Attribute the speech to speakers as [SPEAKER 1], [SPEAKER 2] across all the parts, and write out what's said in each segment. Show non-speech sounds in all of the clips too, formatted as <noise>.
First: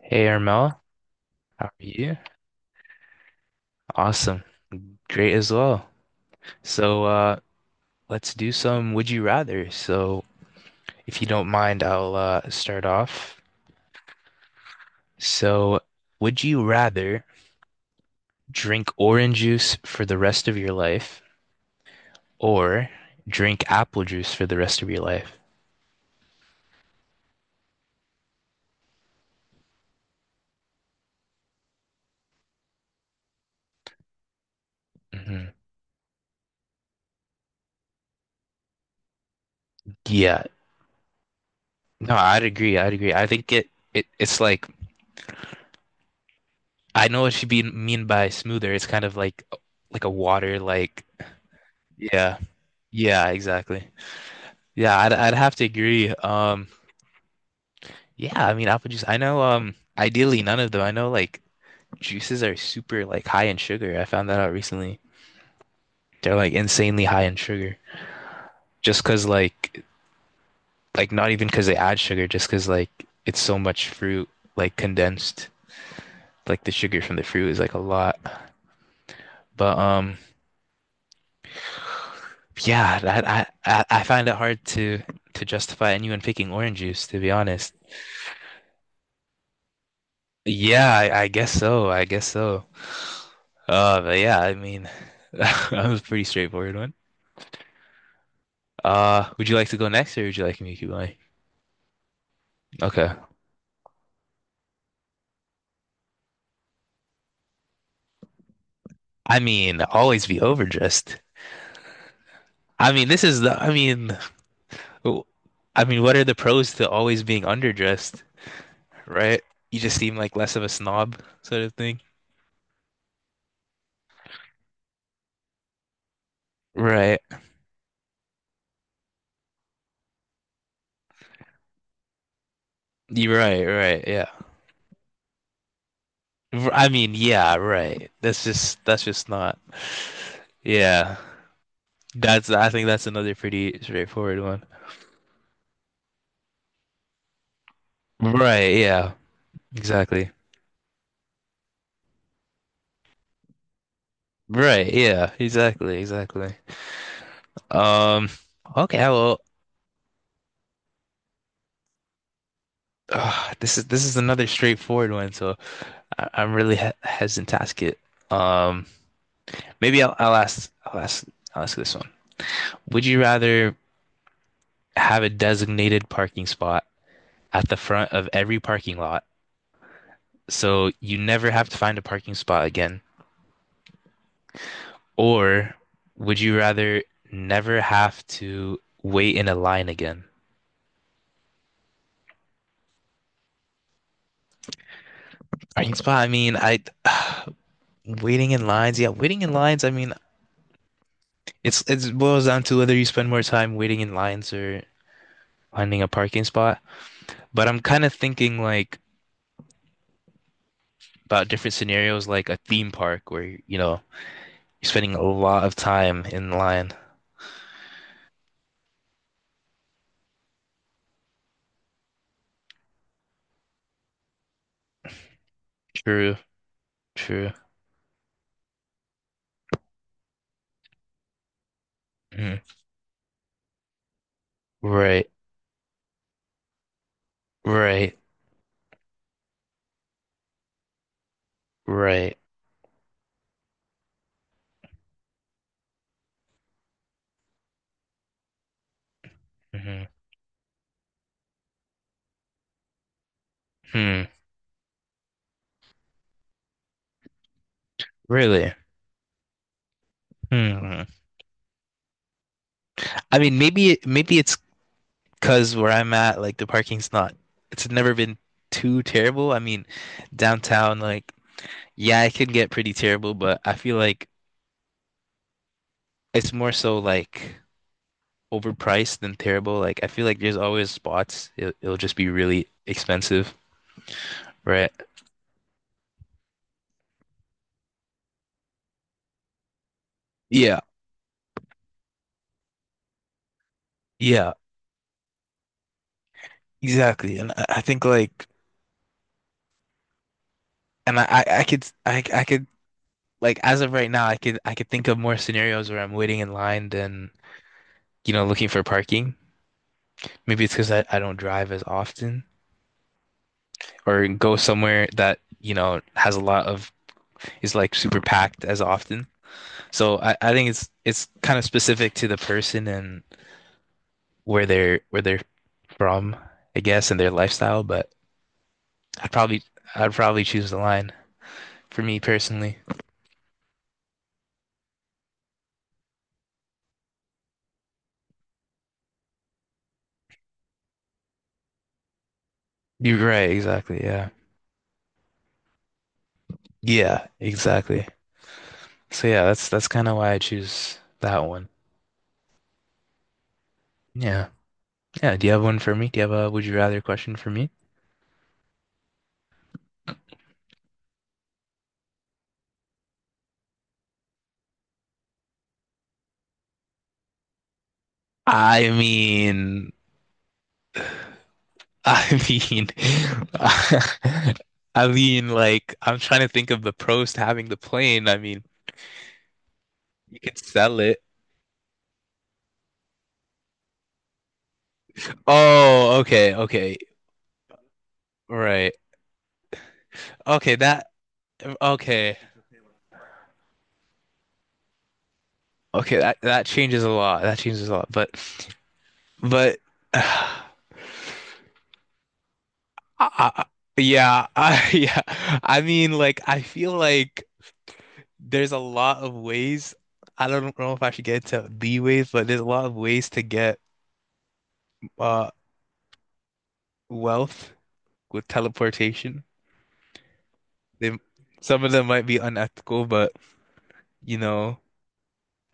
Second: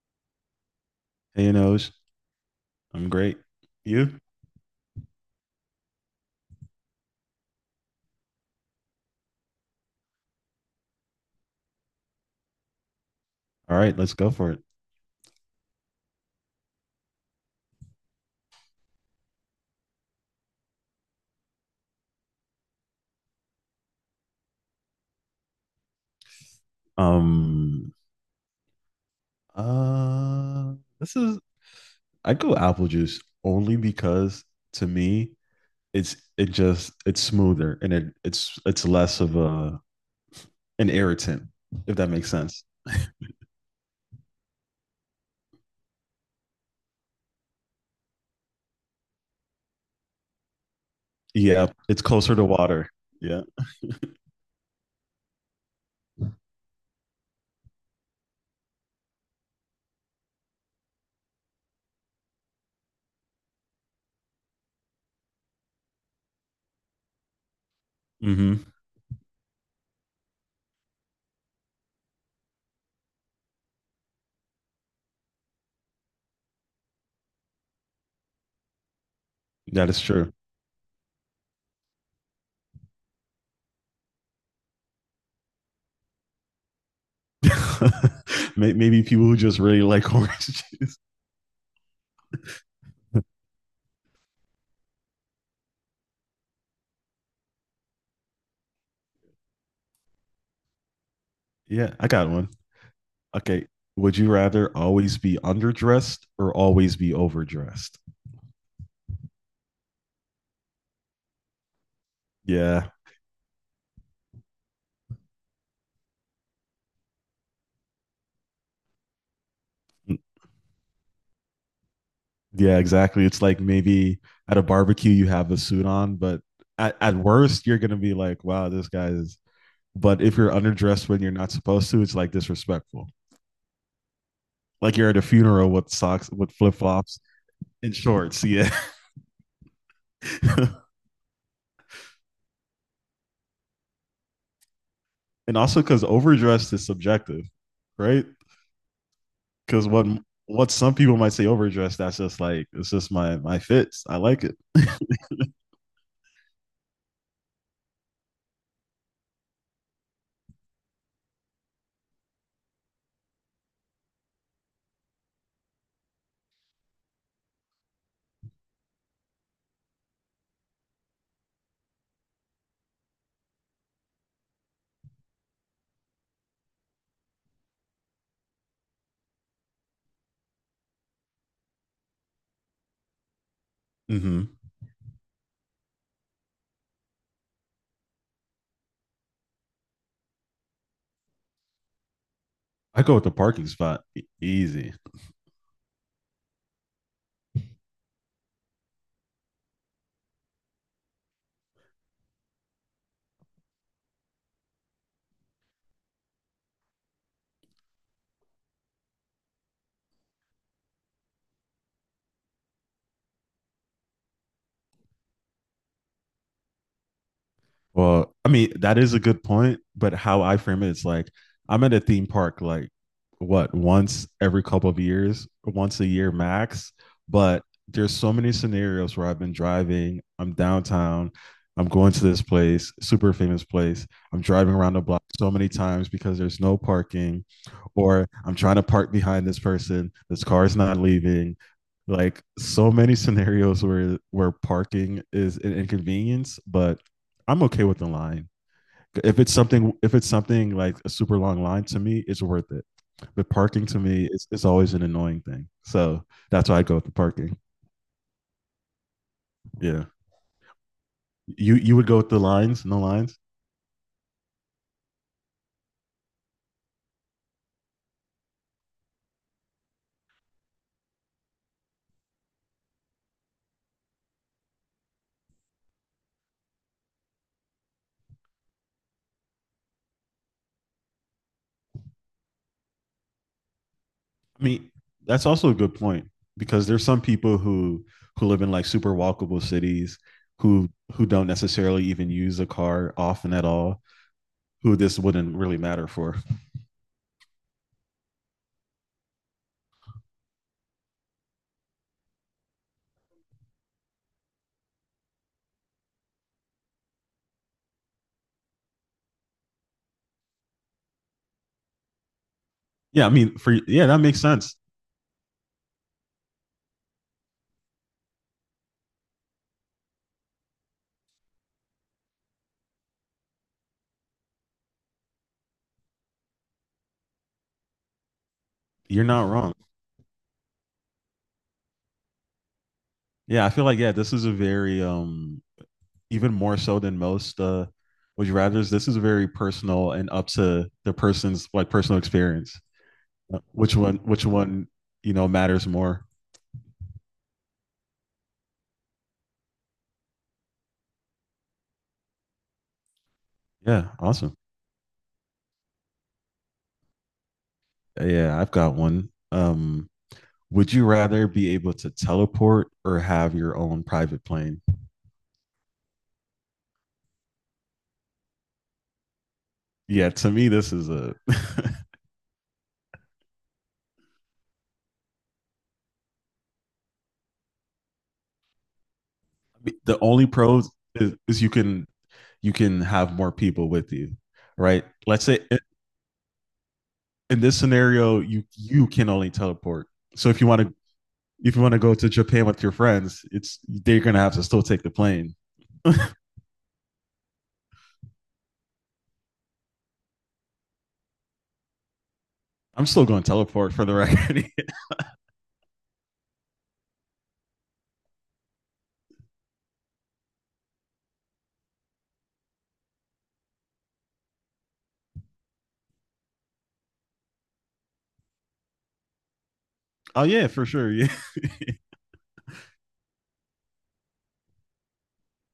[SPEAKER 1] Hey Armel,
[SPEAKER 2] Hey,
[SPEAKER 1] how are
[SPEAKER 2] Anoj.
[SPEAKER 1] you?
[SPEAKER 2] I'm great. You?
[SPEAKER 1] Awesome. Great as well. So let's do some would you rather. So if you don't mind, I'll start off.
[SPEAKER 2] All right, let's go for it.
[SPEAKER 1] So would you rather drink orange juice for the rest of your life or drink apple juice for the rest of your life?
[SPEAKER 2] Um, uh, this is I go apple juice only because to me
[SPEAKER 1] hmm
[SPEAKER 2] it just it's smoother and it's less of a
[SPEAKER 1] Yeah.
[SPEAKER 2] an irritant if that
[SPEAKER 1] No,
[SPEAKER 2] makes
[SPEAKER 1] I'd
[SPEAKER 2] sense.
[SPEAKER 1] agree. I'd agree. I think it it's like I know what you be mean by smoother. It's kind of like a water like
[SPEAKER 2] Yeah, it's closer
[SPEAKER 1] yeah.
[SPEAKER 2] to water.
[SPEAKER 1] Yeah,
[SPEAKER 2] Yeah.
[SPEAKER 1] exactly. Yeah, I'd have to agree. Yeah, I mean apple juice. I know ideally none of them. I know like juices are super like high in sugar. I found that out recently. They're like insanely high in sugar.
[SPEAKER 2] hmm
[SPEAKER 1] Just 'cause like not even 'cause they add sugar, just 'cause like it's so much fruit like condensed. Like the sugar from the fruit is like a lot. But
[SPEAKER 2] That is
[SPEAKER 1] um
[SPEAKER 2] true.
[SPEAKER 1] yeah, that I find it hard to justify anyone picking orange juice to be honest.
[SPEAKER 2] <laughs> Maybe people who just really like <laughs> orange
[SPEAKER 1] Yeah,
[SPEAKER 2] juice.
[SPEAKER 1] I guess so. I guess so. But yeah, I mean, <laughs> that was a pretty straightforward one. Would you like to go next, or would you like me to keep going?
[SPEAKER 2] Yeah, I got one.
[SPEAKER 1] Okay.
[SPEAKER 2] Okay. Would you rather always be underdressed or always be overdressed?
[SPEAKER 1] I mean, always be overdressed.
[SPEAKER 2] Yeah.
[SPEAKER 1] I mean, this is the. I mean, w- I mean, what are the pros to always being underdressed, right? You just seem like less of a snob, sort of thing.
[SPEAKER 2] Yeah, exactly. It's like maybe at a barbecue you have a suit on, but at
[SPEAKER 1] Right.
[SPEAKER 2] worst you're gonna be like, wow, this guy is but if you're underdressed when you're not supposed to, it's like disrespectful.
[SPEAKER 1] You're right. Right. Yeah.
[SPEAKER 2] Like you're at a funeral with socks with flip
[SPEAKER 1] I mean,
[SPEAKER 2] flops
[SPEAKER 1] yeah.
[SPEAKER 2] and
[SPEAKER 1] Right.
[SPEAKER 2] shorts. Yeah.
[SPEAKER 1] That's just not.
[SPEAKER 2] <laughs>
[SPEAKER 1] Yeah. That's I think that's another pretty straightforward one.
[SPEAKER 2] And also because overdressed is subjective, right?
[SPEAKER 1] Right, yeah.
[SPEAKER 2] Because what
[SPEAKER 1] Exactly.
[SPEAKER 2] what some people might say overdressed, that's just like it's just my fits. I like it.
[SPEAKER 1] Right,
[SPEAKER 2] <laughs>
[SPEAKER 1] yeah. Exactly, exactly. Um okay, well this is another straightforward one, so I'm really he hesitant to ask it. Um maybe I'll ask I'll ask this one. Would you rather have a designated parking spot at the front of every parking lot so you never have to find a parking spot again,
[SPEAKER 2] hmm
[SPEAKER 1] or would you rather never have to wait in a line again?
[SPEAKER 2] I go with the parking spot, easy.
[SPEAKER 1] Parking spot. I mean, I <sighs> waiting in lines. Yeah, waiting in lines. I mean, it boils down to whether you spend more time waiting in lines or finding a parking spot. But I'm kind of thinking like about different scenarios, like a theme park where you know you're spending a lot of time in line.
[SPEAKER 2] Well, I mean, that is a good point, but how I frame it is like I'm at a theme park like what, once every couple of years, once a year
[SPEAKER 1] True,
[SPEAKER 2] max.
[SPEAKER 1] true.
[SPEAKER 2] But there's so many scenarios where I've been driving, I'm downtown, I'm going to this
[SPEAKER 1] Mhm.
[SPEAKER 2] place, super famous place. I'm driving around the block
[SPEAKER 1] Right,
[SPEAKER 2] so many times because there's no parking,
[SPEAKER 1] right,
[SPEAKER 2] or I'm trying to park behind this person, this car is not leaving.
[SPEAKER 1] right.
[SPEAKER 2] Like so many scenarios where parking is an inconvenience, but I'm okay with the line.
[SPEAKER 1] Hmm.
[SPEAKER 2] If it's something like a super long line, to me, it's worth it. But parking to
[SPEAKER 1] Hmm.
[SPEAKER 2] me is always an annoying thing. So that's why I go with the parking.
[SPEAKER 1] Really?
[SPEAKER 2] Yeah.
[SPEAKER 1] Hmm.
[SPEAKER 2] You would go with the lines, no lines.
[SPEAKER 1] I mean, maybe it's because where I'm at, like the parking's not, it's never been too terrible. I mean, downtown, like, yeah, it can get pretty terrible, but I feel like it's more so like overpriced than terrible. Like, I feel like there's always spots, it'll just be really expensive,
[SPEAKER 2] I mean,
[SPEAKER 1] right?
[SPEAKER 2] that's also a good point because there's some people who live in like super walkable cities
[SPEAKER 1] Yeah,
[SPEAKER 2] who don't necessarily even use a car often at all,
[SPEAKER 1] yeah,
[SPEAKER 2] who this wouldn't really matter for.
[SPEAKER 1] exactly. And I think like, and I could like as of right now, I, could, I could think of more scenarios where I'm waiting in line than, you know, looking for parking. Maybe it's because I don't drive as often.
[SPEAKER 2] Yeah, I mean, for yeah, that
[SPEAKER 1] Or
[SPEAKER 2] makes
[SPEAKER 1] go
[SPEAKER 2] sense.
[SPEAKER 1] somewhere that, you know, has a lot of is like super packed as often. So I think it's kind of specific to the person and where they're from, I guess, and their lifestyle, but
[SPEAKER 2] You're
[SPEAKER 1] I'd
[SPEAKER 2] not
[SPEAKER 1] probably
[SPEAKER 2] wrong.
[SPEAKER 1] I'd probably choose the line for me personally.
[SPEAKER 2] Yeah, I feel like, yeah, this is a very even more so than most, would you rather's. This is very personal and up to the person's like personal experience.
[SPEAKER 1] You're right,
[SPEAKER 2] Which
[SPEAKER 1] exactly.
[SPEAKER 2] one?
[SPEAKER 1] Yeah.
[SPEAKER 2] Which one? You know, matters more.
[SPEAKER 1] Yeah, exactly. So yeah, that's kind of why I choose that one.
[SPEAKER 2] Yeah,
[SPEAKER 1] Yeah.
[SPEAKER 2] awesome.
[SPEAKER 1] Yeah, do you have one for me? Do you have a would you rather question for me?
[SPEAKER 2] Yeah, I've got one. Would you rather be able to teleport or have your own private plane?
[SPEAKER 1] I mean,
[SPEAKER 2] Yeah, to me, this is a
[SPEAKER 1] I mean, <laughs> I mean, like, I'm trying to think of the pros to having the plane. I mean,
[SPEAKER 2] the
[SPEAKER 1] you
[SPEAKER 2] only
[SPEAKER 1] could
[SPEAKER 2] pros
[SPEAKER 1] sell it.
[SPEAKER 2] is you can have more people with you, right? Let's say
[SPEAKER 1] Oh, okay,
[SPEAKER 2] in this scenario, you
[SPEAKER 1] right.
[SPEAKER 2] you can only teleport. So
[SPEAKER 1] Okay, that,
[SPEAKER 2] if you want to go to
[SPEAKER 1] okay,
[SPEAKER 2] Japan with your friends, it's they're gonna have to still take the plane.
[SPEAKER 1] okay, that changes a lot. That changes a lot. But, <sighs> I,
[SPEAKER 2] I'm still going to
[SPEAKER 1] I-
[SPEAKER 2] teleport, for the
[SPEAKER 1] yeah,
[SPEAKER 2] record.
[SPEAKER 1] I, <laughs>
[SPEAKER 2] <laughs>
[SPEAKER 1] yeah, I mean, like, I feel like there's a lot of ways. I don't know if I should get into the ways, but there's a lot of ways to get, uh, wealth with teleportation.
[SPEAKER 2] Oh yeah, for sure.
[SPEAKER 1] They
[SPEAKER 2] Yeah,
[SPEAKER 1] some of them might be unethical, but you know,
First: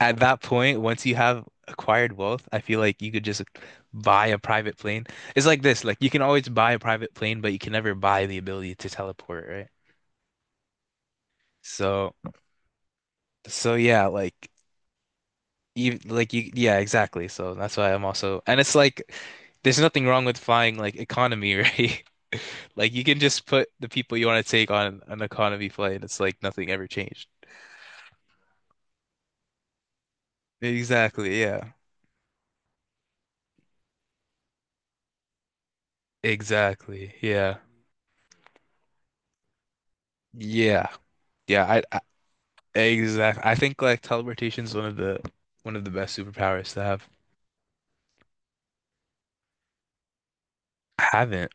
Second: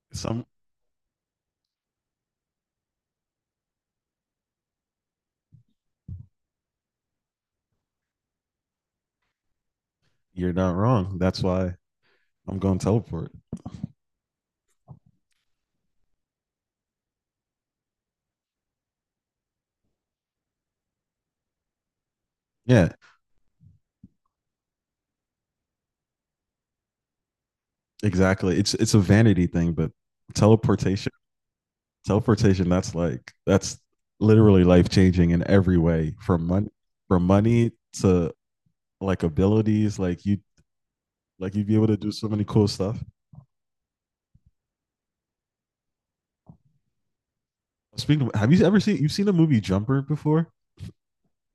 [SPEAKER 1] at that
[SPEAKER 2] some
[SPEAKER 1] point, once you have acquired wealth, I feel like you could just buy a private plane. It's like this, like you can always buy a private plane, but you can never buy the ability to teleport, right?
[SPEAKER 2] you're not wrong. That's why
[SPEAKER 1] So,
[SPEAKER 2] I'm going to teleport.
[SPEAKER 1] so yeah, like like you, yeah, exactly. So that's why I'm also, and it's like there's nothing wrong with flying like economy, <laughs> right?
[SPEAKER 2] Yeah,
[SPEAKER 1] Like you can just put the people you want to take on an economy flight. It's like nothing ever changed.
[SPEAKER 2] exactly. It's a vanity thing, but teleportation,
[SPEAKER 1] Exactly, yeah.
[SPEAKER 2] teleportation. That's like that's literally life changing in every way.
[SPEAKER 1] Exactly.
[SPEAKER 2] From
[SPEAKER 1] Yeah.
[SPEAKER 2] money to like abilities.
[SPEAKER 1] Yeah.
[SPEAKER 2] Like
[SPEAKER 1] Yeah,
[SPEAKER 2] you'd be
[SPEAKER 1] I,
[SPEAKER 2] able to
[SPEAKER 1] I
[SPEAKER 2] do so many cool stuff.
[SPEAKER 1] exactly. I think like teleportation is one of the best superpowers to have.
[SPEAKER 2] Speaking of, have you ever seen, you've seen the movie Jumper before?
[SPEAKER 1] I haven't.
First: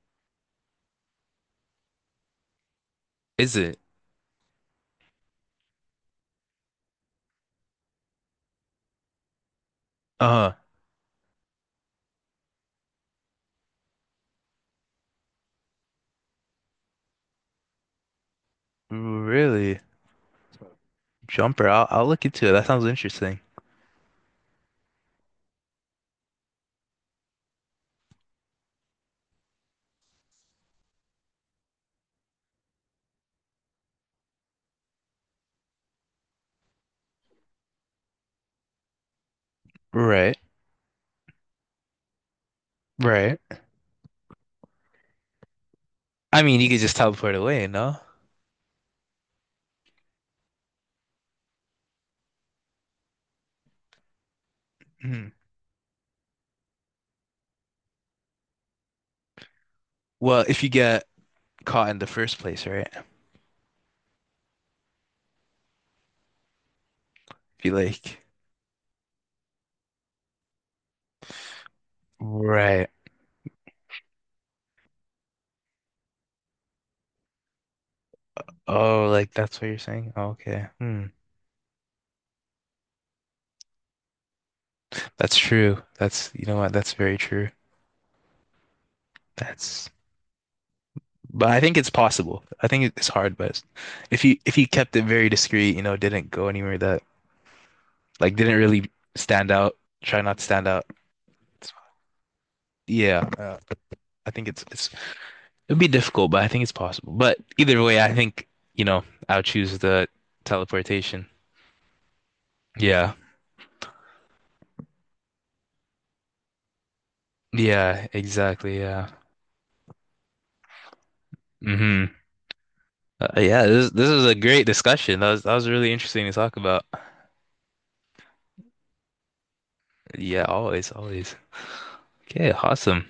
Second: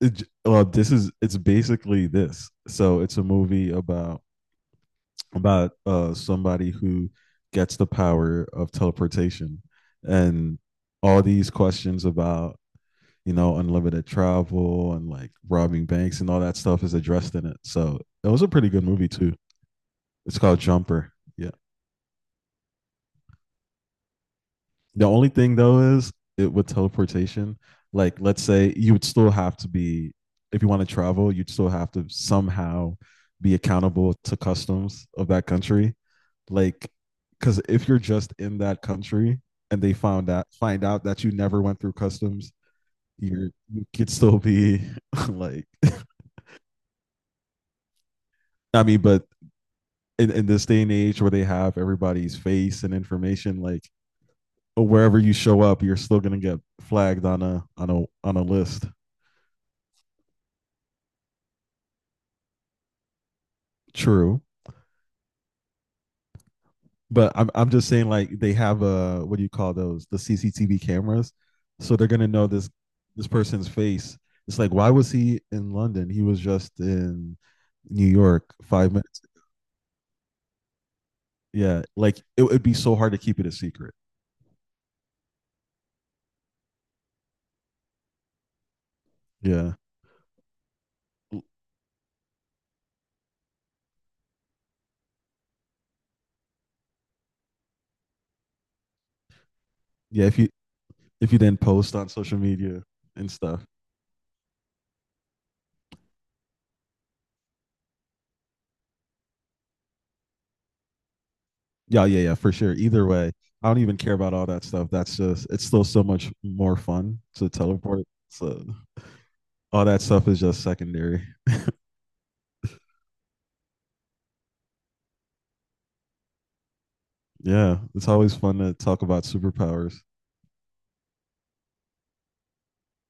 [SPEAKER 2] It Well, this is, it's basically this, so it's a
[SPEAKER 1] Is
[SPEAKER 2] movie
[SPEAKER 1] it?
[SPEAKER 2] about somebody who gets the power of teleportation,
[SPEAKER 1] Uh,
[SPEAKER 2] and all these questions about, you know, unlimited travel and like robbing banks and all that stuff is addressed in it, so it was a pretty good movie too.
[SPEAKER 1] really?
[SPEAKER 2] It's called Jumper, yeah.
[SPEAKER 1] Jumper. I'll look into it. That sounds interesting.
[SPEAKER 2] The only thing though is, it with teleportation, like let's say you would still have to be, if you want to travel, you'd still have to somehow be accountable to customs of that country. Like because if you're just in that country and they found
[SPEAKER 1] Right.
[SPEAKER 2] out find out that you never went through customs,
[SPEAKER 1] Right.
[SPEAKER 2] you're, you could still be <laughs> like
[SPEAKER 1] I mean, you could just teleport away, no?
[SPEAKER 2] I mean, but in this day and age where they have everybody's face and information, like wherever
[SPEAKER 1] Mhm.
[SPEAKER 2] you show up, you're still gonna get flagged on a list.
[SPEAKER 1] Well, if you get caught in the first place, right?
[SPEAKER 2] True, but
[SPEAKER 1] If
[SPEAKER 2] I'm
[SPEAKER 1] you
[SPEAKER 2] just saying
[SPEAKER 1] like
[SPEAKER 2] like they have a, what do you call those, the CCTV cameras, so they're gonna know
[SPEAKER 1] Right.
[SPEAKER 2] this person's face. It's like why was he in London? He was just in New York five
[SPEAKER 1] Oh,
[SPEAKER 2] minutes.
[SPEAKER 1] like that's what you're saying? Okay. Hmm.
[SPEAKER 2] Yeah, like it would be so hard to keep it a secret.
[SPEAKER 1] That's true. That's, you know what? That's very true.
[SPEAKER 2] Yeah,
[SPEAKER 1] That's But I think it's possible. I think it's hard, but if you kept it very discreet, you know, didn't go anywhere that like didn't really stand out, try
[SPEAKER 2] yeah.
[SPEAKER 1] not to stand out.
[SPEAKER 2] If you didn't
[SPEAKER 1] it's-
[SPEAKER 2] post on social media
[SPEAKER 1] Yeah,
[SPEAKER 2] and stuff.
[SPEAKER 1] I think it's it'd be difficult, but I think it's possible. But either way, I think, you know, I'll choose the teleportation.
[SPEAKER 2] Yeah, yeah, yeah, for sure. Either
[SPEAKER 1] Yeah.
[SPEAKER 2] way, I don't even care about all that stuff. That's just it's still so much more fun to teleport.
[SPEAKER 1] Yeah,
[SPEAKER 2] So
[SPEAKER 1] exactly. Yeah.
[SPEAKER 2] all that stuff is just secondary.
[SPEAKER 1] Hmm. Yeah, this is a great discussion. That was really interesting to talk about.
[SPEAKER 2] Yeah, it's always fun to talk about superpowers.
[SPEAKER 1] Yeah, always, always. Okay, awesome.